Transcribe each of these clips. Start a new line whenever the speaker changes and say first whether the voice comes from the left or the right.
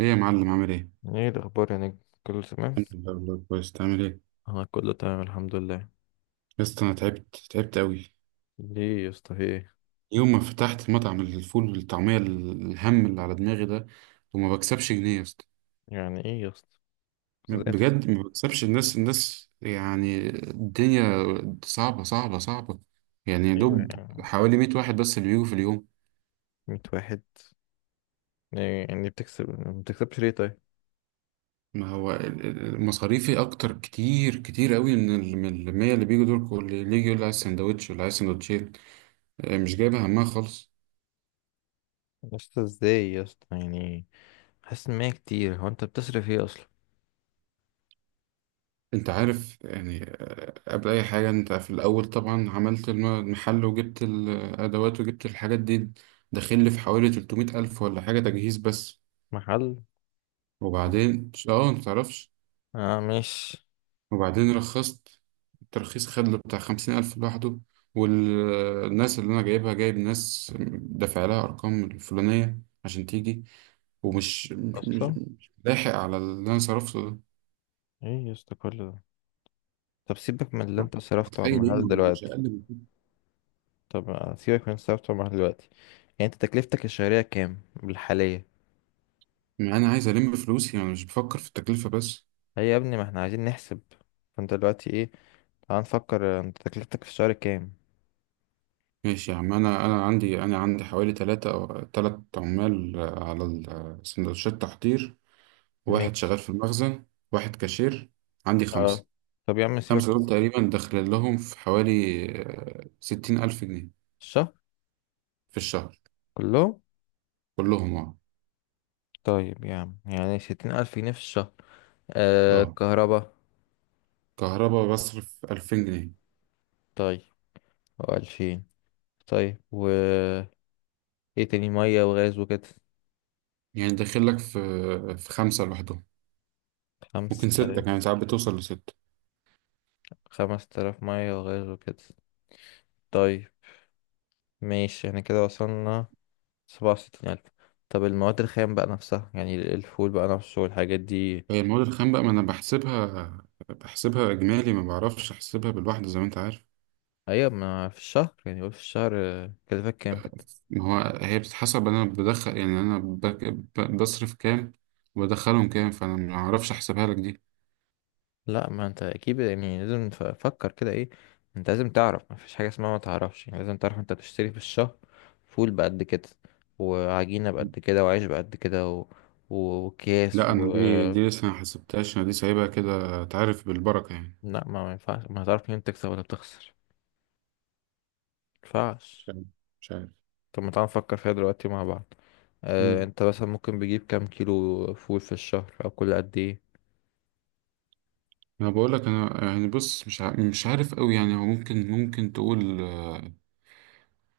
right: ايه يا معلم عامل ايه؟
left: ايه الاخبار يا نجم؟ كله تمام،
right: الحمد لله والله كويس، تعمل ايه؟
left: انا كله تمام الحمد لله.
right: يا اسطى انا تعبت تعبت قوي.
left: ليه يا اسطى؟ في ايه؟
right: يوم ما فتحت مطعم الفول والطعمية الهم اللي على دماغي ده، وما بكسبش جنيه يا اسطى.
left: يعني ايه يا اسطى؟ ازاي تكسب؟
right: بجد ما بكسبش، الناس يعني الدنيا صعبة صعبة صعبة. يعني يا
left: ايوه
right: دوب
left: يعني.
right: حوالي 100 واحد بس اللي بيجوا في اليوم.
left: 100 واحد؟ إيه يعني بتكسب ما بتكسبش ليه طيب؟
right: ما هو مصاريفي اكتر كتير كتير قوي من ال 100 اللي بيجوا دول. كل اللي يجي يقول لي عايز سندوتش ولا عايز سندوتشين، مش جايبة همها خالص.
left: يا اسطى ازاي يا اسطى يعني؟ حاسس ان هي كتير، هو انت بتصرف ايه اصلا؟
right: انت عارف يعني قبل اي حاجة انت في الاول طبعا عملت المحل، وجبت الادوات وجبت الحاجات دي. داخل لي في حوالي 300 الف ولا حاجة تجهيز بس.
left: محل؟
right: وبعدين انت متعرفش.
left: اه مش
right: وبعدين رخصت، الترخيص خد له بتاع 50000 الف لوحده. والناس اللي انا جايبها، جايب ناس دافع لها ارقام الفلانية عشان تيجي، ومش مش مش
left: اصلا.
right: مش لاحق على اللي انا صرفته ده.
left: ايه يا اسطى كل ده؟ طب سيبك من اللي انت
right: انت
left: صرفته على
right: متخيل ايه؟
left: المحل
right: مش
left: دلوقتي.
right: اقل.
left: طب سيبك من اللي انت صرفته على المحل دلوقتي. يعني انت تكلفتك الشهرية كام بالحالية؟
right: انا عايز فلوسي، انا مش بفكر في التكلفه بس.
left: هي يا ابني ما احنا عايزين نحسب. فانت دلوقتي ايه؟ تعال نفكر. انت تكلفتك في الشهر كام؟
right: ماشي يا عم، انا عندي حوالي ثلاثة او ثلاث عمال على سندوتشات تحضير، واحد شغال
left: ماشي.
right: في المخزن، واحد كاشير. عندي
left: اه
right: خمسة.
left: طب يا عم سيبك.
right: خمسة دول تقريبا داخل لهم في حوالي 60000 جنيه
left: الشهر
right: في الشهر
left: كله؟
right: كلهم، اه.
left: طيب يا عم يعني ستين ألف جنيه في الشهر. آه
right: اه،
left: كهربا.
right: كهرباء بصرف 2000 جنيه.
left: طيب. وألفين. طيب و ايه تاني؟ مية وغاز وكده؟
right: يعني داخل لك في خمسة لوحدهم،
left: خمس
right: ممكن ستة،
left: تلاف.
right: يعني ساعات بتوصل لستة.
left: خمس تلاف مية وغاز وكده. طيب ماشي، احنا كده وصلنا سبعة وستين ألف. طب المواد الخام بقى نفسها، يعني الفول بقى نفسه والحاجات دي؟
right: هي المواد الخام بقى ما انا بحسبها اجمالي، ما بعرفش احسبها بالواحده زي ما انت عارف.
left: أيوة، ما في الشهر يعني، قول في الشهر، كلفك كام كده؟
right: ما هو هي بتتحسب، انا بدخل يعني انا بصرف كام وبدخلهم كام، فانا ما اعرفش احسبها لك دي.
left: لا ما انت اكيد يعني لازم فكر كده. ايه؟ انت لازم تعرف، ما فيش حاجه اسمها ما تعرفش، يعني لازم تعرف انت بتشتري في الشهر فول بقد كده وعجينه بقد كده وعيش بقد كده وكياس
right: لا انا
left: و...
right: دي لسه ما حسبتهاش، انا دي سايبها كده تعرف بالبركه يعني.
left: لا ما ينفعش، ما هتعرف منين تكسب ولا بتخسر؟ ما
right: مش
left: ينفعش.
right: عارف، مش عارف.
left: طب ما تعال نفكر فيها دلوقتي مع بعض. اه
right: امم
left: انت مثلا ممكن بيجيب كام كيلو فول في الشهر او كل قد ايه؟
right: انا بقول لك، انا يعني بص، مش عارف قوي يعني. هو ممكن تقول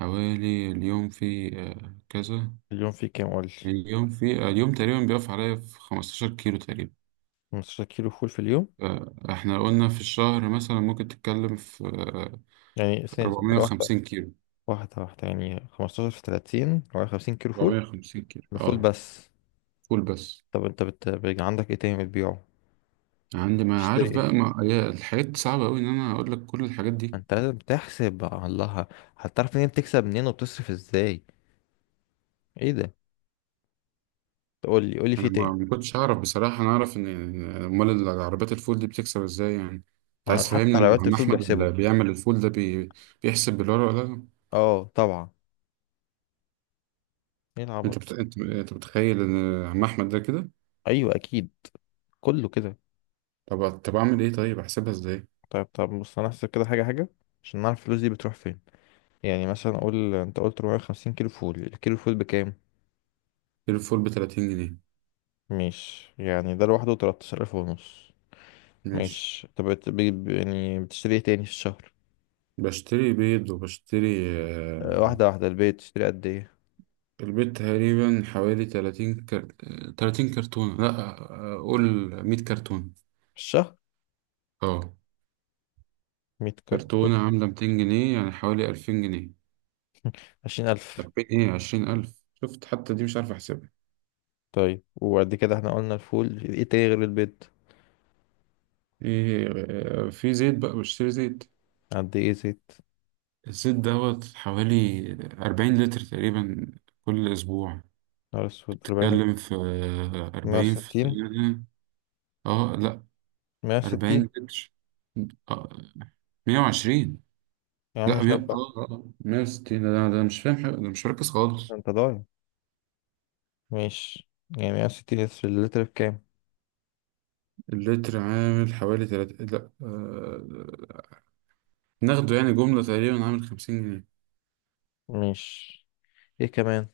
right: حوالي اليوم في كذا.
left: اليوم فيه كام قول لي.
right: اليوم تقريبا بيقف عليا في 15 كيلو تقريبا.
left: 15 كيلو فول في اليوم؟
right: احنا قلنا في الشهر مثلا ممكن تتكلم في
left: يعني سنة. واحدة
right: 450 كيلو.
left: واحدة يعني 15 في 30 و 50 كيلو فول.
right: 450 كيلو
left: ده فول
right: اه،
left: بس؟
right: فول بس.
left: طب انت بيبقى عندك ايه تاني بتبيعه.
right: عندي ما
left: تشتري
right: عارف
left: ايه؟
right: بقى، ما هي الحاجات دي صعبة أوي إن أنا أقول لك كل الحاجات دي.
left: انت لازم تحسب بقى. الله. هتعرف منين بتكسب منين وبتصرف ازاي؟ ايه ده؟ تقول لي، قول لي في
right: أنا ما
left: تاني.
right: ما كنتش أعرف بصراحة، أنا أعرف إن أمال العربيات الفول دي بتكسب إزاي يعني. أنت
left: ما
right: عايز
left: حتى
right: تفهمني
left: على
right: إن
left: وقت
right: عم
left: الفول
right: أحمد
left: بيحسبه.
right: اللي بيعمل الفول ده بيحسب بالورقة ولا لا؟
left: اه طبعا. ايه العبط؟
right: أنت متخيل إن عم أحمد ده كده؟
left: ايوه اكيد. كله كده.
right: طب أعمل إيه طيب؟ أحسبها إزاي؟
left: طيب طب بص، انا هحسب كده حاجة حاجة عشان نعرف الفلوس دي بتروح فين. يعني مثلا اقول انت قلت 450 كيلو فول، الكيلو فول بكام؟
right: الفول ب 30 جنيه.
left: مش يعني ده لوحده 13000 ونص؟
right: ماشي،
left: ماشي. طب يعني بتشتري ايه تاني في الشهر؟
right: بشتري بيض وبشتري آه،
left: واحدة واحدة. البيت تشتري قد ايه؟
right: البيض تقريبا حوالي 30 كرتونة، لا قول 100 كرتونة،
left: في الشهر؟
right: اه.
left: مية كرتون.
right: كرتونة عاملة 200 جنيه يعني حوالي 2000 جنيه.
left: عشرين ألف.
right: 2000 ايه، 20000. شفت؟ حتى دي مش عارف احسبها.
left: طيب، وقد كده احنا قلنا الفول، ايه تاني غير البيت؟
right: ايه، في زيت بقى، بشتري زيت.
left: قد ايه زيت؟
right: الزيت دوت حوالي 40 لتر تقريبا كل اسبوع.
left: نهار أسود، أربعين؟
right: بتتكلم في
left: مية
right: 40 في
left: وستين.
right: تقريبا، اه لا،
left: مية
right: 40
left: وستين.
right: لتر آه، 120.
left: يا عم
right: لا
left: مش
right: مية،
left: أربعة؟
right: 160. ده مش فاهم حاجة، ده مش مركز خالص.
left: أنت ضايع. ماشي. يعني مية وستين لتر، اللتر بكام؟
right: اللتر عامل حوالي تلات، لا ناخده يعني جملة تقريبا عامل 50 جنيه.
left: ماشي، ايه كمان؟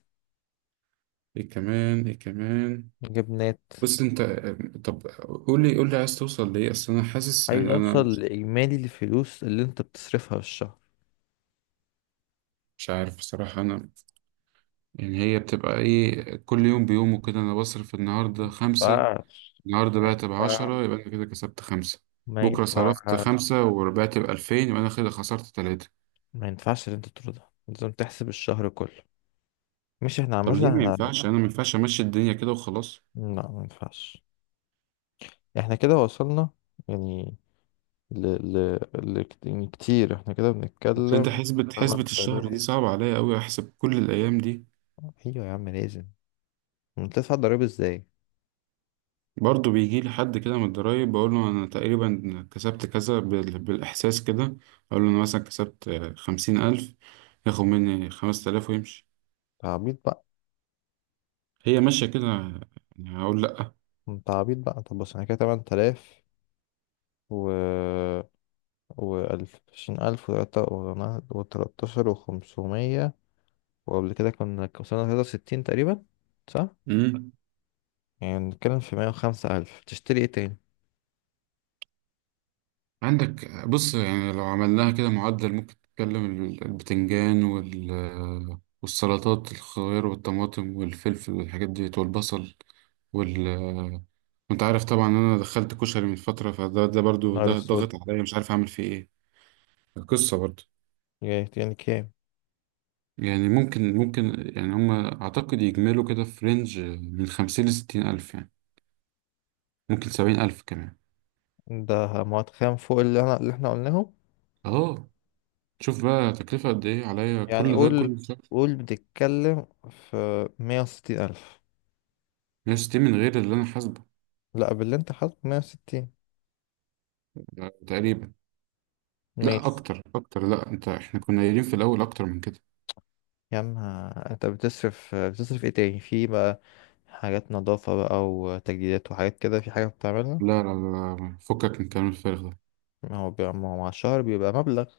right: ايه كمان؟ ايه كمان؟
left: جبنات؟
right: بص انت طب قول لي عايز توصل لإيه؟ اصل انا حاسس
left: عايز
right: ان انا
left: أوصل
right: مش،
left: لإجمالي الفلوس اللي أنت بتصرفها في الشهر.
right: مش عارف بصراحة انا. يعني هي بتبقى ايه؟ كل يوم بيومه كده انا بصرف النهاردة خمسة،
left: مينفعش.
right: النهاردة بعت
left: ما ينفعش.
right: بعشرة يبقى انا كده كسبت خمسة.
left: ما
right: بكرة صرفت
left: ينفعش.
right: خمسة وربحت ب2000 يبقى أنا كده خسرت تلاتة.
left: ما ينفعش اللي انت تقوله ده، لازم تحسب الشهر كله. مش احنا عامة
right: طب ليه ما
left: احنا...
right: ينفعش؟ انا ما ينفعش امشي الدنيا كده وخلاص؟
left: لا ما ينفعش. احنا كده وصلنا يعني ل... يعني كتير احنا كده
right: اصل انت،
left: بنتكلم.
right: حسبة الشهر دي
left: 8000.
right: صعبة عليا قوي، احسب كل الايام دي.
left: ايوه يا عم لازم. انت تدفع ضريبة ازاي انت؟
right: برضه بيجي لي حد كده من الضرايب بقول له انا تقريبا كسبت كذا بالاحساس كده. اقول له انا مثلا كسبت 50000، ياخد مني 5000 ويمشي.
left: عبيط بقى.
right: هي ماشية كده يعني، هقول لأ؟
left: انت عبيط بقى. طب بص احنا كده 8000 و... وألف، عشرين ألف، وتلاتة وتلاتاشر وخمسمية، وقبل كده كنا وصلنا تلاتة وستين تقريبا. صح؟
right: مم.
left: يعني بنتكلم في مية وخمسة ألف. تشتري ايه تاني؟
right: عندك بص، يعني لو عملناها كده معدل ممكن تتكلم البتنجان والسلطات، الخيار والطماطم والفلفل والحاجات دي والبصل وال انت عارف طبعا ان انا دخلت كشري من فترة، فده برضو
left: نهار
right: ده ضاغط
left: اسود.
right: عليا مش عارف اعمل فيه ايه، القصة برضو.
left: يعني يعني كام؟
right: يعني ممكن يعني هما اعتقد يجملوا كده في رينج من خمسين لستين الف يعني، ممكن 70000 كمان.
left: ده مواد خام فوق اللي اللي احنا قلناه.
right: اه، شوف بقى تكلفة قد ايه عليا
left: يعني
right: كل ده
left: قول،
right: كل شهر.
left: قول بتتكلم في مية وستين ألف.
right: 160 من غير اللي انا حاسبه
left: لا، باللي انت حاطه مية وستين.
right: ده تقريبا. لا
left: ماشي
right: اكتر اكتر، لا انت، احنا كنا قايلين في الاول اكتر من كده.
left: يا عم. انت بتصرف ايه تاني في بقى؟ حاجات نظافة بقى وتجديدات وحاجات كده، في حاجة بتعملها؟
right: لا لا لا، فكك من الكلام الفارغ ده.
left: ما هو بيبقى، ما هو مع الشهر بيبقى مبلغ.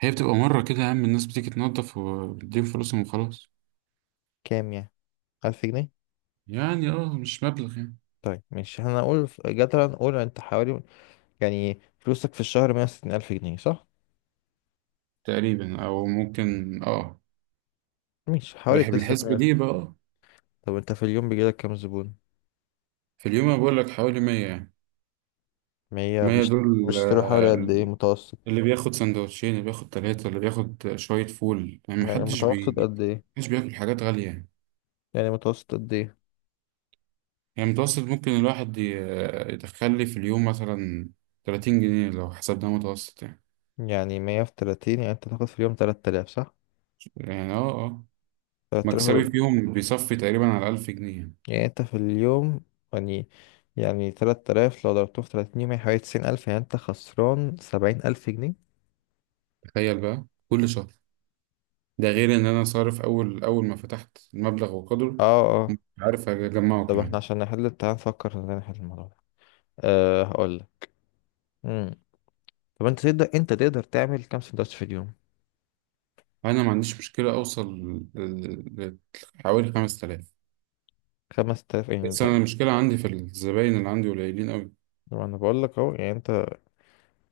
right: هي بتبقى مرة كده يا عم، الناس بتيجي تنظف وبتديهم فلوسهم وخلاص.
left: كام يعني؟ ألف جنيه؟
right: يعني اه، مش مبلغ يعني.
left: طيب ماشي، هنقول جدلا نقول انت حوالي، يعني فلوسك في الشهر مية وستين ألف جنيه صح؟
right: تقريبا او ممكن، اه.
left: ماشي، حوالي
right: بحب
left: تصرف
right: الحسبة
left: مية.
right: دي بقى، اه.
left: طب انت في اليوم بيجيلك كام زبون؟
right: في اليوم انا بقول لك حوالي 100 يعني.
left: ما هي
right: 100
left: بيشت-
right: دول
left: بيشتروا حوالي قد ايه متوسط؟
right: اللي بياخد سندوتشين، اللي بياخد ثلاثة، اللي بياخد شوية فول. يعني
left: يعني
right: محدش
left: متوسط
right: بيجي،
left: قد ايه؟
right: محدش بياكل حاجات غالية يعني.
left: يعني متوسط قد ايه؟
right: يعني متوسط ممكن الواحد يدخل لي في اليوم مثلا 30 جنيه لو حسبناه متوسط يعني.
left: يعني مية في تلاتين، يعني انت تاخد في اليوم تلات آلاف صح؟
right: يعني
left: تلات
right: مكسبي
left: آلاف.
right: فيهم بيصفي تقريبا على 1000 جنيه يعني.
left: يعني انت في اليوم، يعني، يعني تلات آلاف لو ضربته في تلاتين يوم يعني حوالي تسعين ألف، يعني انت خسران سبعين ألف جنيه؟
right: تخيل بقى كل شهر، ده غير ان انا صارف اول اول ما فتحت المبلغ
left: اه
right: وقدره،
left: اه.
right: مش عارف اجمعه
left: طب احنا
right: كمان.
left: عشان نحل، تعال نفكر ازاي نحل الموضوع ده. أه هقولك. مم. طب انت تقدر، انت تقدر تعمل كام سندوتش في اليوم؟
right: انا ما عنديش مشكله اوصل ل- ل- حوالي 5000.
left: خمس تلاف يعني
right: بس
left: ده؟
right: انا المشكله عندي في الزباين، اللي عندي قليلين قوي.
left: ما انا بقولك اهو. يعني انت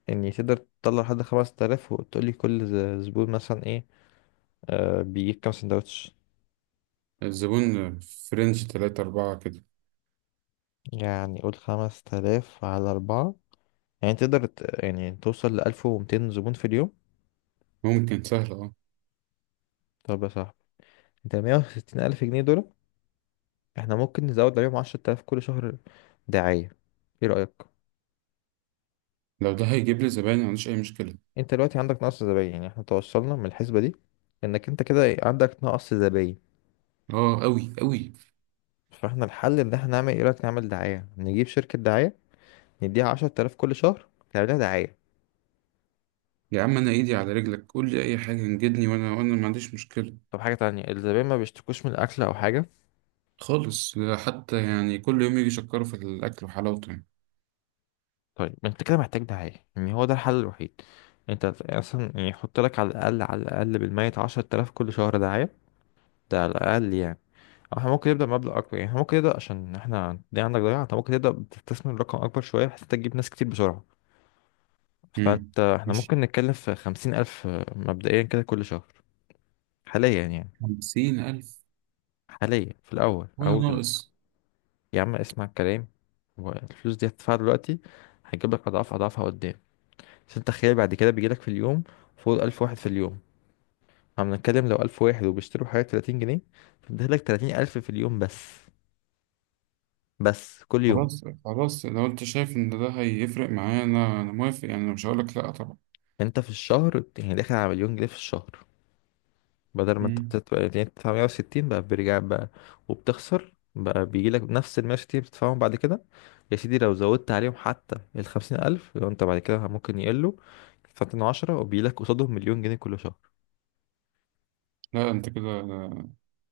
left: يعني تقدر تطلع لحد 5000 وتقولي كل زبون مثلا ايه، بيجيب كام سندوتش.
right: الزبون في رينج 3 4 كده.
left: يعني قول 5000 على أربعة، يعني تقدر يعني توصل لألف ومتين زبون في اليوم.
right: ممكن سهل، اه.
left: طب يا صاحبي، انت مية وستين ألف جنيه دول، احنا ممكن نزود عليهم عشرة آلاف كل شهر دعاية. ايه رأيك؟
right: لو ده هيجيب لي زباين ما عنديش اي مشكله.
left: انت دلوقتي عندك نقص زباين، يعني احنا توصلنا من الحسبة دي انك انت كده عندك نقص زباين.
right: اه قوي قوي.
left: فاحنا الحل ان احنا نعمل، ايه رأيك نعمل دعاية، نجيب شركة دعاية نديها عشرة آلاف كل شهر تعملها دعاية.
right: يا عم انا ايدي على رجلك قول لي اي حاجه انجدني، وانا ما عنديش مشكله
left: طب حاجة تانية، الزبائن ما بيشتكوش من الأكل أو حاجة؟
right: خالص. حتى يعني كل يوم يجي يشكروا في الاكل وحلاوته يعني.
left: طيب، ما أنت كده محتاج دعاية، يعني هو ده الحل الوحيد. أنت أصلا يعني يحط لك على الأقل، على الأقل بالميت عشرة آلاف كل شهر دعاية. ده على الأقل يعني. أو احنا ممكن نبدأ مبلغ أكبر، يعني احنا ممكن نبدأ عشان احنا دي عندك ضياع، أنت ممكن تبدأ بتستثمر رقم أكبر شوية بحيث أنت تجيب ناس كتير بسرعة.
right: امم
left: فأنت احنا
right: مش
left: ممكن نتكلم في خمسين ألف مبدئيا كده كل شهر، حاليا يعني،
right: 50000
left: حاليا في الأول
right: ولا ناقص؟
left: يا عم اسمع الكلام. والفلوس دي هتدفعها دلوقتي، هيجيب لك أضعاف أضعافها قدام. عشان تخيل بعد كده بيجيلك في اليوم فوق ألف واحد في اليوم. عم نتكلم لو ألف واحد وبيشتروا حاجة تلاتين جنيه، فبيديلك تلاتين ألف في اليوم بس، بس كل يوم.
right: خلاص خلاص، لو انت شايف ان ده هيفرق معايا انا موافق يعني، انا مش هقولك لا طبعا.
left: انت في الشهر يعني داخل على مليون جنيه في الشهر، بدل ما انت
right: مم.
left: بتدفع، يعني بتدفع 160 بقى بيرجع بقى. وبتخسر بقى، بيجيلك نفس ال 160 اللي بتدفعهم بعد كده. يا سيدي لو زودت عليهم حتى ال 50000 لو انت بعد كده ممكن يقلوا فترة عشرة، وبيجيلك قصادهم مليون جنيه كل شهر.
right: لا انت كده،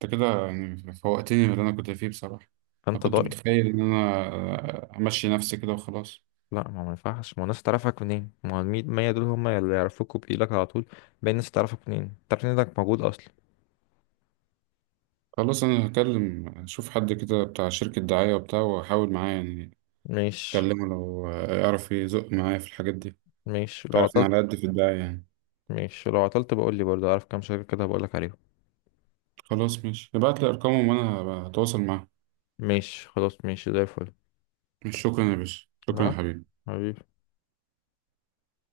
right: يعني فوقتني من اللي انا كنت فيه بصراحة. انا
left: فانت
right: كنت
left: ضايع.
right: متخيل ان انا همشي نفسي كده وخلاص.
left: لا ما ينفعش، ما هو الناس تعرفك منين؟ ما هو المية مية دول هم اللي يعرفوك وبيجيلك على طول. باقي الناس تعرفك منين؟ تعرف إن انك موجود اصلا؟
right: خلاص، انا هكلم اشوف حد كده بتاع شركة دعاية وبتاع، واحاول معاه يعني.
left: ماشي.
right: اكلمه لو يعرف يزق معايا في الحاجات دي.
left: ماشي لو
right: تعرف انا
left: عطلت.
right: على قد في الدعاية يعني.
left: ماشي لو عطلت بقول لي، برضه اعرف كام شركة كده بقول لك عليهم.
right: خلاص ماشي، ابعت لي ارقامهم وانا هتواصل معاه.
left: ماشي خلاص، ماشي زي الفل.
right: شكرا يا باشا، شكرا يا
left: لا.
right: حبيبي.
left: حبيبي.